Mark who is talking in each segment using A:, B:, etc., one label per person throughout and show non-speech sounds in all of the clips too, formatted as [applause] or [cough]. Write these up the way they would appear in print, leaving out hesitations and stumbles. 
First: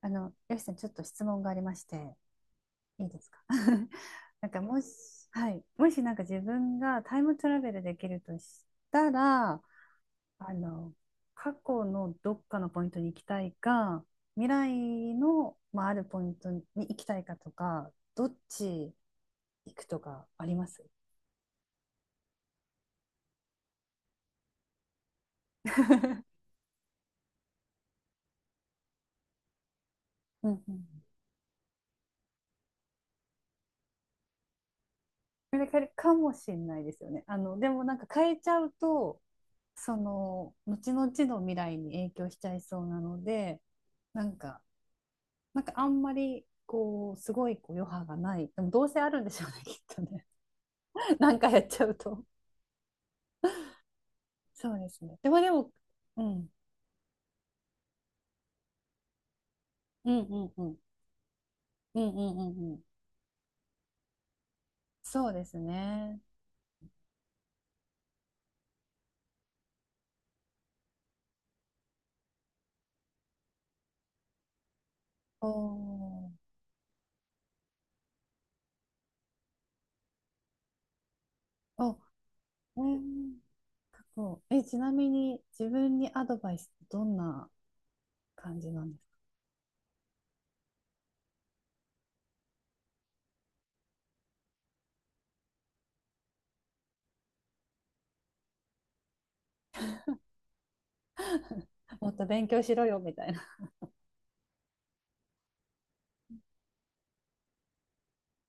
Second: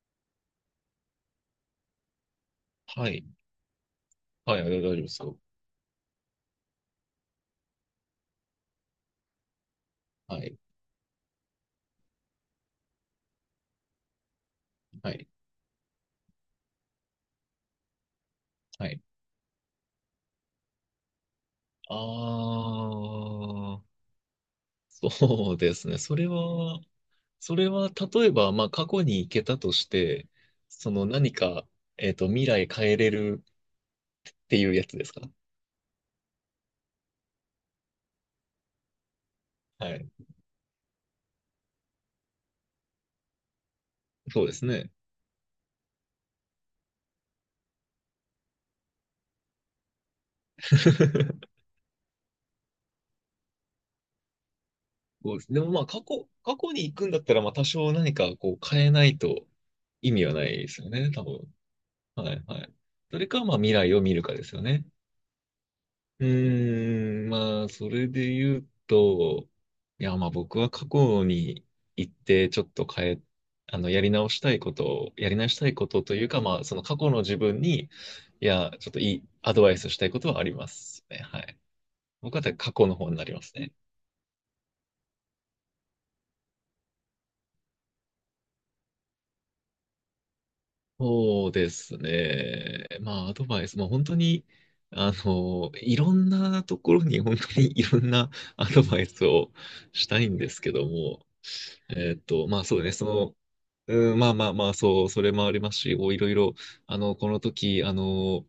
A: よしさん、ちょっと質問がありまして、い
B: は
A: いで
B: い。
A: すか。 [laughs] なん
B: は
A: か、
B: い、あ
A: も
B: 大丈夫です
A: し、
B: よ。
A: はい、もしなんか自分がタイムトラベルできるとしたら、
B: は
A: あ
B: い。
A: の、過去のどっかのポイントに行きたいか、未
B: は
A: 来
B: い。
A: の、まあ、あるポイントに行きたいかとか、どっ
B: は
A: ち
B: い。
A: 行くとかあります？
B: ああ、[laughs] そうですね。
A: [laughs]
B: それは、例えば、まあ、過去に行けたとして、
A: うんう
B: そ
A: ん。
B: の何か、未来変えれるっていうやつですか？
A: それかかもしれないですよね。でもなんか変えちゃうと、
B: は
A: そ
B: い。
A: の、後々の未来に影響しちゃいそうなので、なん
B: そうで
A: か、
B: すね。
A: なんかあんまりこうすごいこう余波がない、でもどうせあるんでしょうね、きっとね。
B: [laughs]
A: [laughs] なんかやっちゃうと、そうですね。で
B: そう
A: も
B: で
A: で
B: す。で
A: も、
B: も、まあ、
A: うん、
B: 過去に行くんだったら、まあ、多少何か、こう、変えないと
A: う
B: 意
A: ん
B: 味は
A: う
B: ない
A: んう
B: で
A: ん
B: すよね、多分。
A: うんう
B: は
A: んう
B: い、
A: ん
B: はい。
A: うん、
B: それか、まあ、未来を見るかですよね。
A: そうですね。
B: うーん、まあ、それで言うと、いや、まあ僕は過去に行って、ちょっと変え、あの、やり
A: お
B: 直したいことというか、
A: ー、
B: まあ、その過去の自分に、いや、ちょっといいアドバイスしたいことはありますね。はい。
A: お、
B: 僕は過去の
A: う
B: 方になり
A: ん。
B: ますね。
A: 過去、ちなみに自分にアドバイスってどんな感じなんです
B: そうですね。まあ、アドバイス、まあ本当に、あの、いろんなところに本当にいろんなアドバイスをしたいんですけども、
A: か？もっと勉
B: ま
A: 強
B: あ
A: し
B: そう
A: ろ
B: ね、
A: よ
B: そ
A: みたい
B: の、
A: な。
B: うん、まあまあまあ、そう、それもありますし、こういろいろ、あの、この時、あの、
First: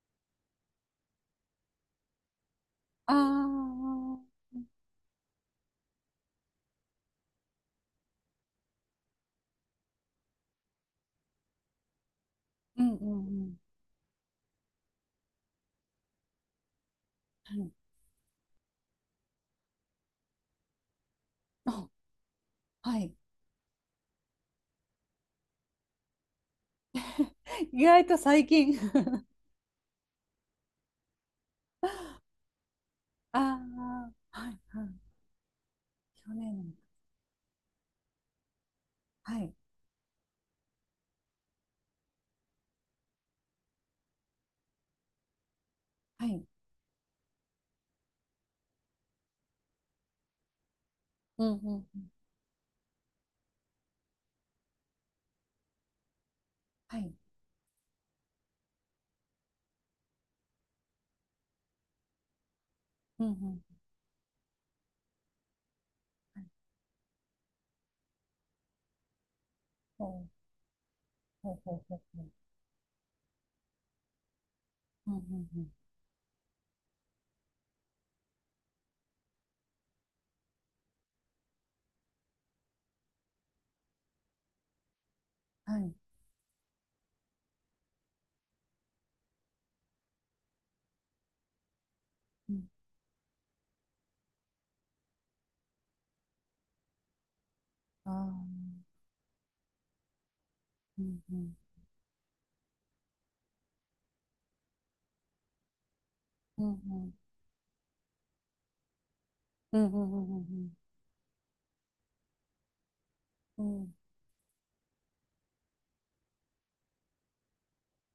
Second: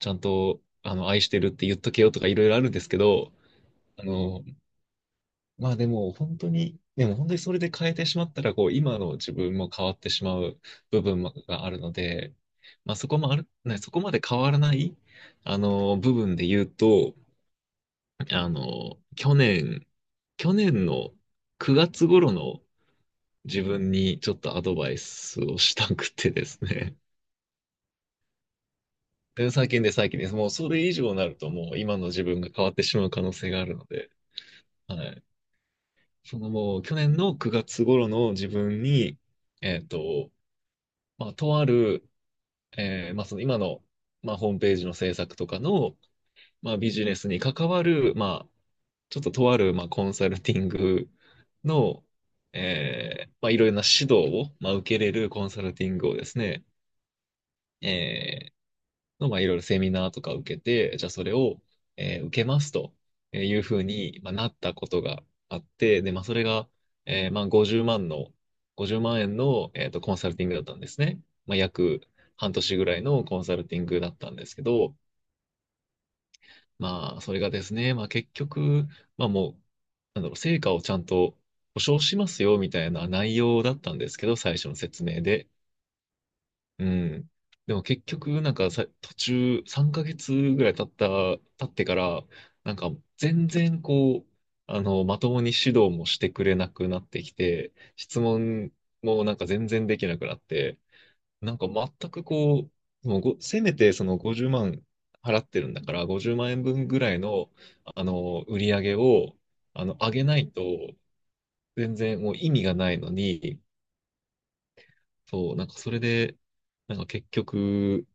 B: ちゃんと、あの、愛してるって言っとけよとかいろいろあるんですけ
A: あ
B: ど、
A: ー、
B: あの、
A: うん
B: まあでも本当に、それで変えてしまったら、こう、今の自分も変わってしまう部分があるので、
A: うん
B: まあそ
A: う
B: こもある、
A: ん
B: ね、そこまで変わらない、あの、部分で言うと、
A: うん。
B: あの、去年の
A: あ、
B: 9月頃の
A: はい。
B: 自分にちょっとアドバイスをしたくてですね。
A: 意外と最近。 [laughs]
B: [laughs] で最近です。もうそれ以上になるともう今の自分が変わってしまう可能
A: あ
B: 性があるので、
A: あ、はいは
B: は
A: い、
B: い。
A: 去
B: その
A: 年、
B: もう去年の9月頃の自分に、
A: はい
B: えっと、まあ、とある、まあその今の、まあ、ホームページの制作とかの、
A: はい。
B: まあ、ビジネスに関わる、まあ、ちょっととある、まあ、コンサルティング
A: うんう
B: の、
A: ん。
B: まあ、いろいろな指導を、まあ、受けれるコンサルティングをですね、
A: はい。
B: えまあ、いろいろセミナーとか受けて、じゃあそれを、受けますと
A: うんう
B: いう
A: ん。
B: ふうに、まあ、なったことがあって、で、まあ、そ
A: は
B: れ
A: い、
B: が、まあ、50万円の、
A: ほ
B: コンサルティングだったんですね。
A: うほ
B: まあ、
A: うほう、ほう
B: 約
A: ほう。
B: 半年ぐらいのコンサルティングだったんですけど、
A: うんうんうん。
B: まあ、それがですね、まあ、結局、まあ、もう、なんだろう、成果をちゃんと保証しますよ、みたいな内容だったんですけど、最初の説明で。
A: はい。
B: うん。でも結局、なんかさ、途中3ヶ月ぐらい経ってから、
A: うん。
B: なんか全然こう、あの、まともに指導もしてくれなくなってきて、
A: あ
B: 質問
A: あ。
B: もなんか全然できなくなって、
A: うんう
B: な
A: ん。
B: んか全くこう、もうご、せめてその50万払ってるんだから、50万
A: う
B: 円
A: んう
B: 分ぐら
A: ん。
B: いの、あの、売り上げを、
A: う
B: あ
A: ん
B: の、
A: う
B: 上
A: ん
B: げな
A: う
B: いと、
A: ん
B: 全然もう意味がないのに、
A: うんうん。うん。
B: そう、なんかそれで、なんか結局、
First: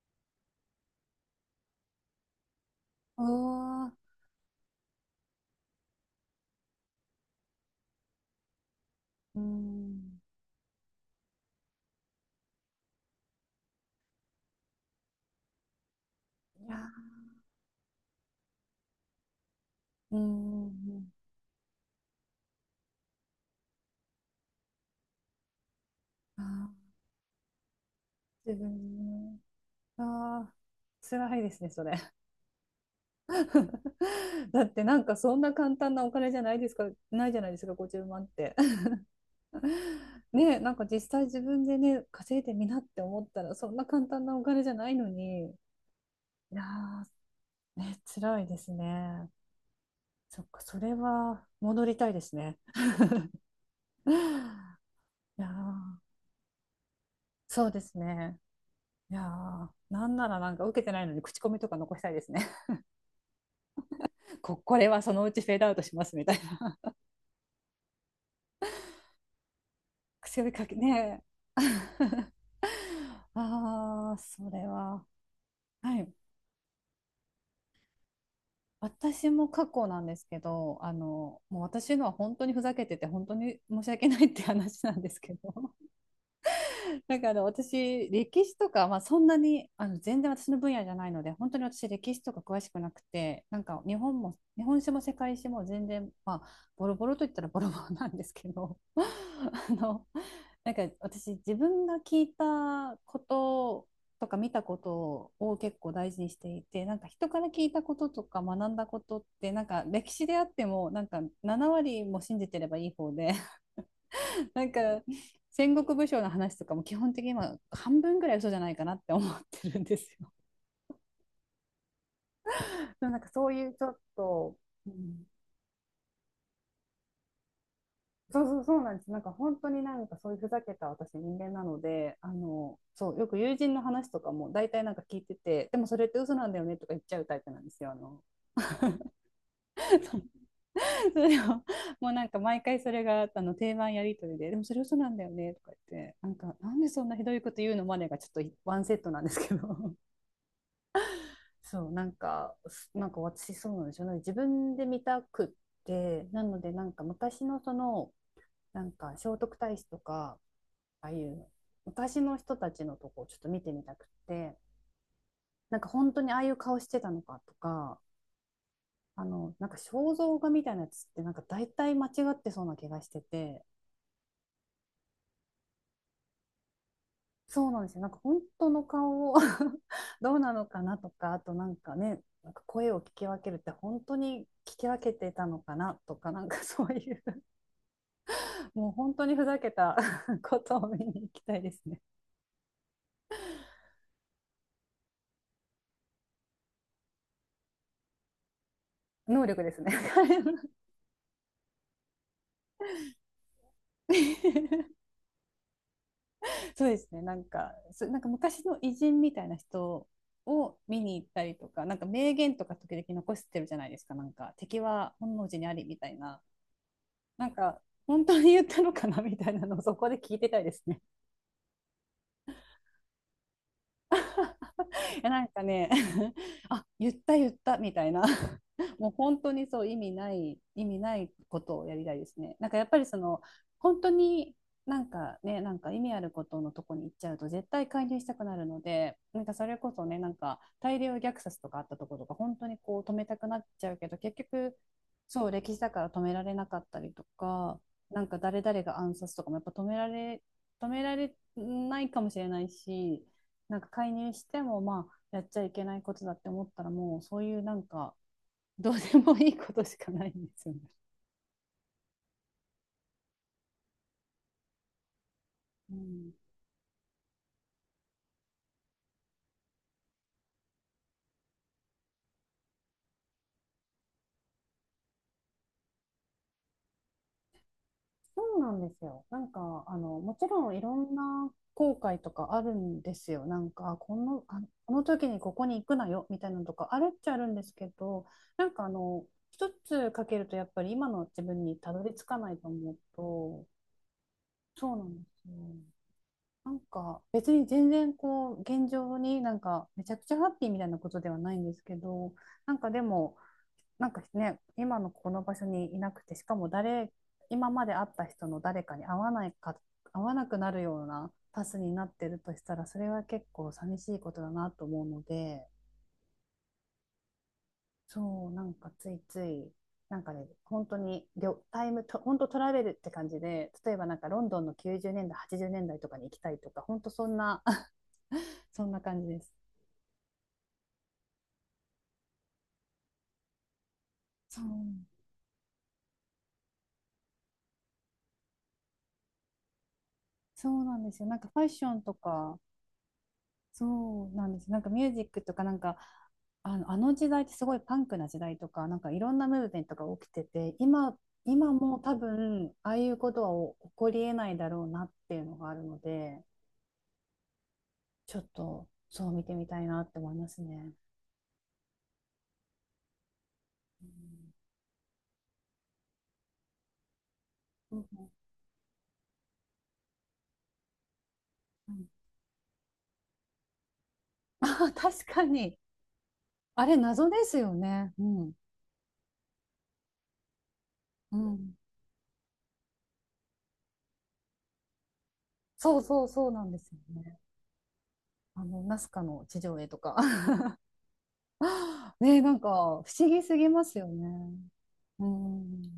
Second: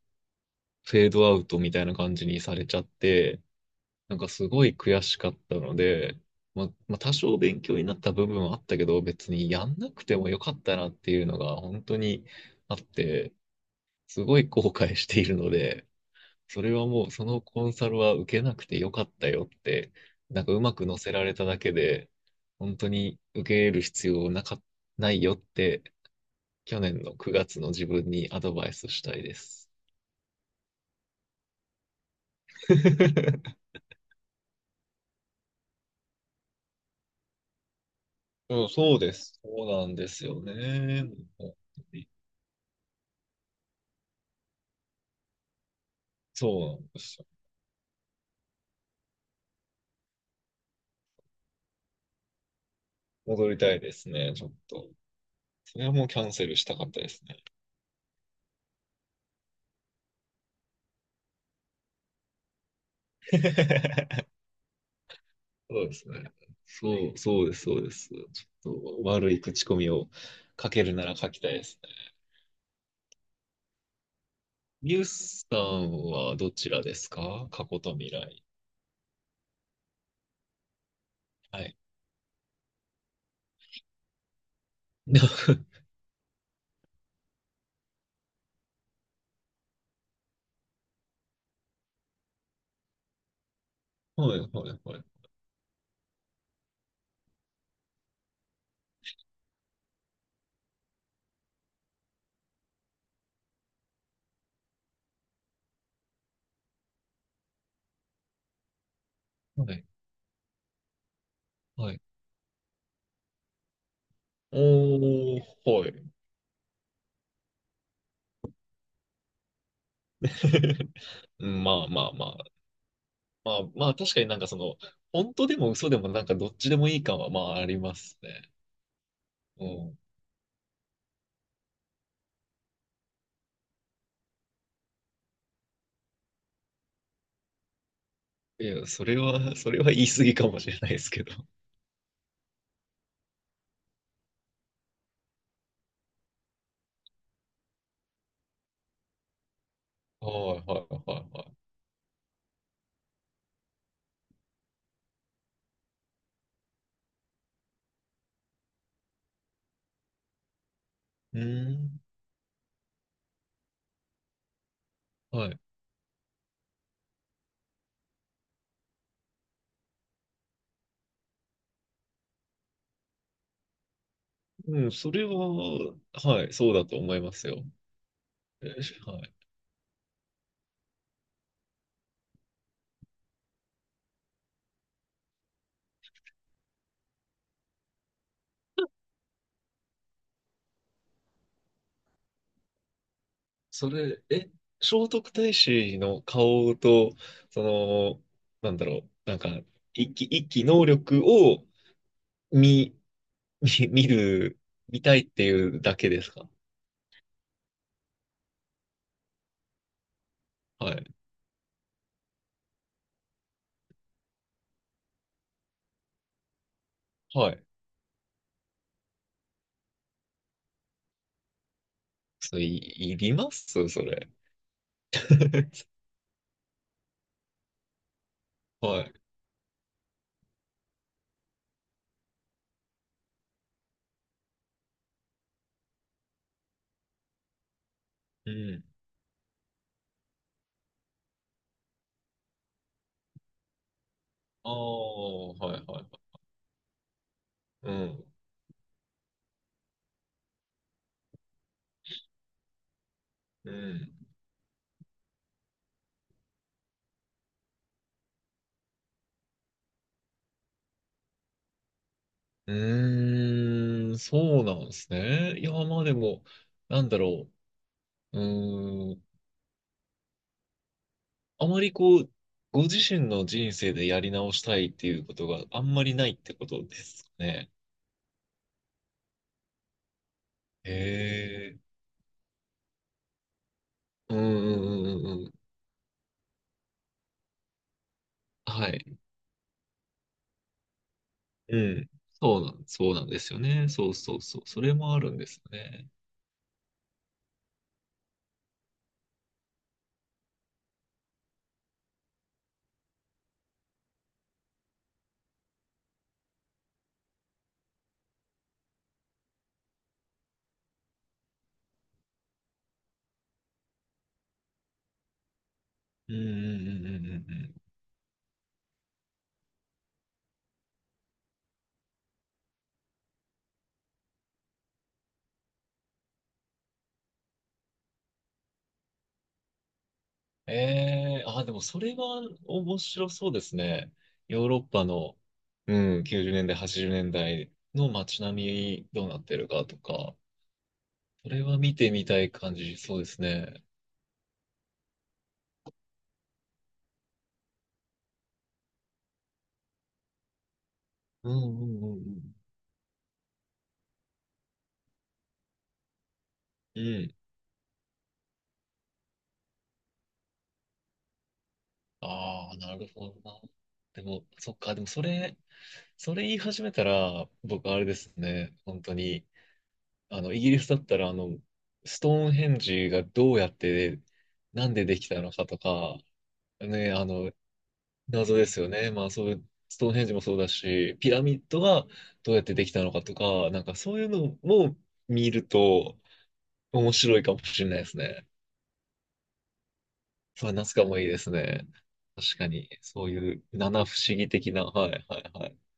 B: フェードアウトみたいな感じにされちゃっ
A: あ
B: て、
A: あ。
B: なんかすごい悔しかったので、まあ、まあ多少勉強になった部分はあったけど、別
A: う
B: にやんなくて
A: ん。
B: もよかったなっていうのが本当にあって、すごい後悔しているので、そ
A: い
B: れ
A: や
B: はもう
A: ー。
B: そのコンサルは受けなくてよかったよって、
A: う
B: なんかう
A: んう
B: まく乗せ
A: ん
B: られただけで、本当に受け入れる必要なか、ないよって、
A: うん。あ
B: 去
A: あ。
B: 年の9月の自分にアド
A: 自
B: バイス
A: 分、
B: したいで
A: ね。
B: す。
A: ああ。辛いですね、それ。[laughs]
B: [laughs]
A: だってなんかそんな簡単なお金じゃないですか、ないじゃないですか、50万円って。
B: うん、そうです。そうなんで
A: [laughs]
B: すよ
A: ね、なんか実
B: ね。
A: 際自分でね、稼いでみなって思ったら、そんな簡単なお金じゃないのに、いや
B: そうなんですよ。
A: ー、ね、辛いですね。そっか、それは戻りたいですね。
B: 戻りたいです
A: [laughs]
B: ね、ちょっ
A: い
B: と。
A: や
B: それはもう
A: ー、
B: キャンセルしたかったですね。
A: そうですね。いやー、なんならなんか受けてないのに口コミとか残したいですね。
B: [laughs]
A: [laughs] こ、これはそのうちフェードアウト
B: そうで
A: しま
B: す
A: す
B: ね。
A: みたいな。[laughs]
B: そう、そうです、そうです。ちょっと悪い口コミを
A: 癖をか
B: 書
A: け
B: けるなら
A: ね。
B: 書きたいですね。
A: [laughs] ああ、それ
B: ミュ
A: は。
B: ースさ
A: は
B: ん
A: い。
B: はどちらですか？過去と未来。
A: 私も過去なんですけど、もう
B: はい。
A: 私のは本当にふざけてて、本当に申し訳ないって話なんですけど、
B: [laughs]
A: [laughs] なんか私歴史とか、まあ、そんなに全然私の分野じゃないので、本当に私歴史とか詳しくなくて、なんか日本
B: は
A: も
B: い、は
A: 日
B: い、
A: 本史
B: は
A: も
B: い。
A: 世界史も全然、まあ、ボロボロといったらボロボロなんですけど、 [laughs] なんか私自分が聞いたこととか見たことを結構大事にしていて、なんか人から聞いたこととか学んだことってなん
B: は
A: か
B: い、
A: 歴史であってもなんか7
B: はい。
A: 割も信じてればいい方で、なんか
B: おー、
A: 戦
B: はい。
A: 国武将の話とかも基本的に今半分ぐらい嘘じゃないかなって思ってるんですよ。
B: [laughs] うんまあまあまあ、
A: なんかそういうち
B: ま
A: ょ
B: あ
A: っ
B: 確かになんかそ
A: と、
B: の、
A: うん、
B: 本当でも嘘でもなんかどっちでもいい感はまああります
A: そう
B: ね。
A: そうそうなんです。なんか本
B: う
A: 当にな
B: ん。
A: んかそういうふざけた私人間なので、そう、よく友人の話とかも大体なんか聞いてて、でもそれって嘘なんだよねとか言っちゃうタイプなんですよ。あの、
B: いや、それは、[laughs] それは言い過ぎかもしれないです
A: [laughs]、そ
B: けど。
A: れをもうなんか毎回それがあの定番やり取りで、でもそれ嘘なんだよねとか言って、なんかなんでそんなひどいこと言うのまでがちょっとワンセットなんですけど。
B: はいはいはいはい。
A: そう、なんか、なんか私そうなんですよ。ね、自分で見たくって、なのでなんか昔のその、なんか聖徳太子とか、ああい
B: う
A: う
B: ん。
A: 昔の人たちのとこをちょっと見てみたくって、
B: はい。
A: なんか本当にああいう顔してたのかとか、なんか肖像画みたいなやつってなんか大体間違ってそうな気がしてて、
B: うん、それは、はい、そうだと思いますよ。
A: そうなんですよ。なんか本当
B: え
A: の
B: しは
A: 顔
B: い。
A: を、 [laughs] どうなのかなとか、あとなんかね、なんか声を聞き分けるって本当に聞き分けてたのかなとか、なんかそういうもう本当にふざけた [laughs] ことを見に行きたいですね。
B: それ、え、聖徳太子の顔と、その、なんだろう、なん
A: 能
B: か、
A: 力ですね。
B: 一気能力を見、見、見る、
A: [laughs]。
B: 見たいっていうだけですか？
A: そうですね。なんか、なんか昔の偉人みたいな人を
B: は
A: 見
B: い。
A: に行ったりとか、なんか名言とか時々残してるじゃないですか。なんか敵は本能寺にありみたいな。な
B: は
A: ん
B: い。
A: か本当に言ったのかなみたいなのをそこで聞いてたいですね。
B: それ、い、いりますそれ？
A: [laughs] なんか
B: [laughs]
A: ね、 [laughs] あ、言った言ったみたいな。 [laughs]
B: は
A: もう
B: い。
A: 本当にそう意味ない意味ないことをやりたいですね。なんかやっぱりその、本当になんかね、なんか意味あることのとこに行っちゃうと絶対介入したく
B: う
A: なるの
B: ん。
A: で、なんかそれこそね、なんか大量虐殺とかあったところとか本当にこう止めたくなっちゃうけど、結
B: あ
A: 局そ
B: あ、
A: う
B: は
A: 歴
B: いは
A: 史
B: い
A: だか
B: は
A: ら止
B: い。
A: められなかったりとか、
B: う
A: な
B: ん。
A: んか誰々が暗殺とかもやっぱ止められないかもしれないし、
B: う
A: なんか介
B: ん。
A: 入してもまあやっちゃいけないことだって思ったら、もうそういうなんかどうでもいいことしかないんですよね。
B: うーん、そうなんですね。いや、
A: う
B: まあで
A: ん、
B: も、なんだろう。うーん。あまりこう、ご自身の人生でやり直したいっていうことがあんまりないってことですかね？
A: そうなんですよ。なんか、あの、もちろんい
B: へ
A: ろんな
B: え。
A: 後悔とかあるんですよ。なんか、こ
B: うんう
A: の、あ、この
B: んうん
A: 時
B: う
A: に
B: んうん。
A: ここに行くなよみたいなのとかあるっちゃあるんですけど、なんか
B: はい。
A: 一つかけるとやっぱり今の自分に
B: う
A: たど
B: ん。
A: り着かないと思う
B: そうなんですよ
A: と、
B: ね。そうそうそう。そ
A: そ
B: れ
A: うな
B: も
A: ん
B: あ
A: で
B: るんで
A: すよ。
B: すよね。
A: なんか別に全然こう現状になんかめちゃくちゃハッピーみたいなことではないんですけど、なんかでもなんかね、今のこの場所にいなくて、しかも誰、今まで会った人の誰かに会わないか会わなくなるようなパスになってるとしたら、それは結構寂しいことだなと思うので、
B: うんうんうんうんうんうん。
A: そう、なんかついつい、なんかね、本当にりょタイムと本当トラベルって感じで、例えばなんかロンドンの90年代80年代とかに行きたいとか、本当そんな。[laughs] そんな感じです。
B: ええあ、でもそれは面白そうですね。
A: そう、
B: ヨーロッパの、うん、90年代、80年代の街並みどうなってるかとか、
A: そうなんですよ。なんか
B: そ
A: フ
B: れ
A: ァッ
B: は
A: ショ
B: 見
A: ン
B: て
A: と
B: みたい
A: か、
B: 感じ、そうですね。
A: そうなんです。なんかミュージックとか、なんか、あの時代ってすごいパンクな時代とか、なんかいろんなムーブメントが起きてて、今、
B: うん
A: 今
B: う
A: も
B: ん
A: 多
B: うん
A: 分、ああいうことは起こりえないだろうなっていうのがあるので、
B: うん。うん。
A: ちょっと、そう見てみたいなって思いますね。
B: ああ、なるほどな。
A: う
B: でも、
A: ん
B: そっか、でもそれ、それ言い始めたら、僕
A: う
B: あれ
A: ん、
B: ですね、本当に、あの、イギリスだったら、あの、ストーンヘンジがどうやって、
A: あ、
B: な
A: [laughs]
B: んでで
A: 確
B: きた
A: か
B: のか
A: に。
B: とか、
A: あれ、
B: ね、あ
A: 謎で
B: の、
A: すよね。うん。
B: 謎ですよね。まあそういう、ストーンヘンジもそうだし、ピ
A: う
B: ラミッ
A: ん、
B: ドがどうやってできたのかとか、なんかそういうのも見る
A: そう
B: と
A: そうそうなんですよ
B: 面
A: ね。
B: 白いかもしれないですね。
A: あの、ナスカの地上絵とか。
B: そう、夏かもいいですね。
A: ねえ、な
B: 確
A: ん
B: か
A: か、
B: に、
A: 不
B: そ
A: 思
B: う
A: 議
B: い
A: す
B: う
A: ぎます
B: 七
A: よ
B: 不
A: ね。
B: 思議的な、はい
A: う
B: はいはい。
A: ん。い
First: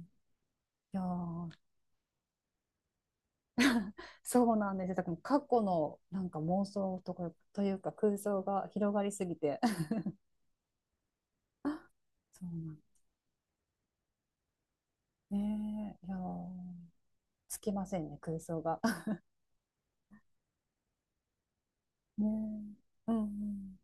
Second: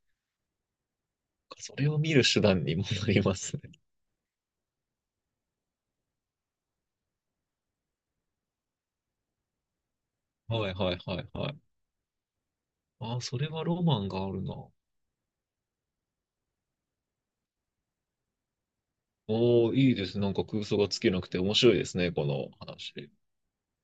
A: やー、
B: それを見る手段にもなりますね。
A: そうなんですよ。だから過去のなんか妄想とか、というか空想が広がりすぎて。
B: はいはいはいはい。
A: [laughs] そうなん、
B: ああ、それはロマンがあるな。お
A: ねえ、いやー、つきませんね、空想が。[laughs]
B: お、いいです。なんか空想が尽きなくて面白いですね、こ
A: ね
B: の
A: え。
B: 話。
A: うんうん。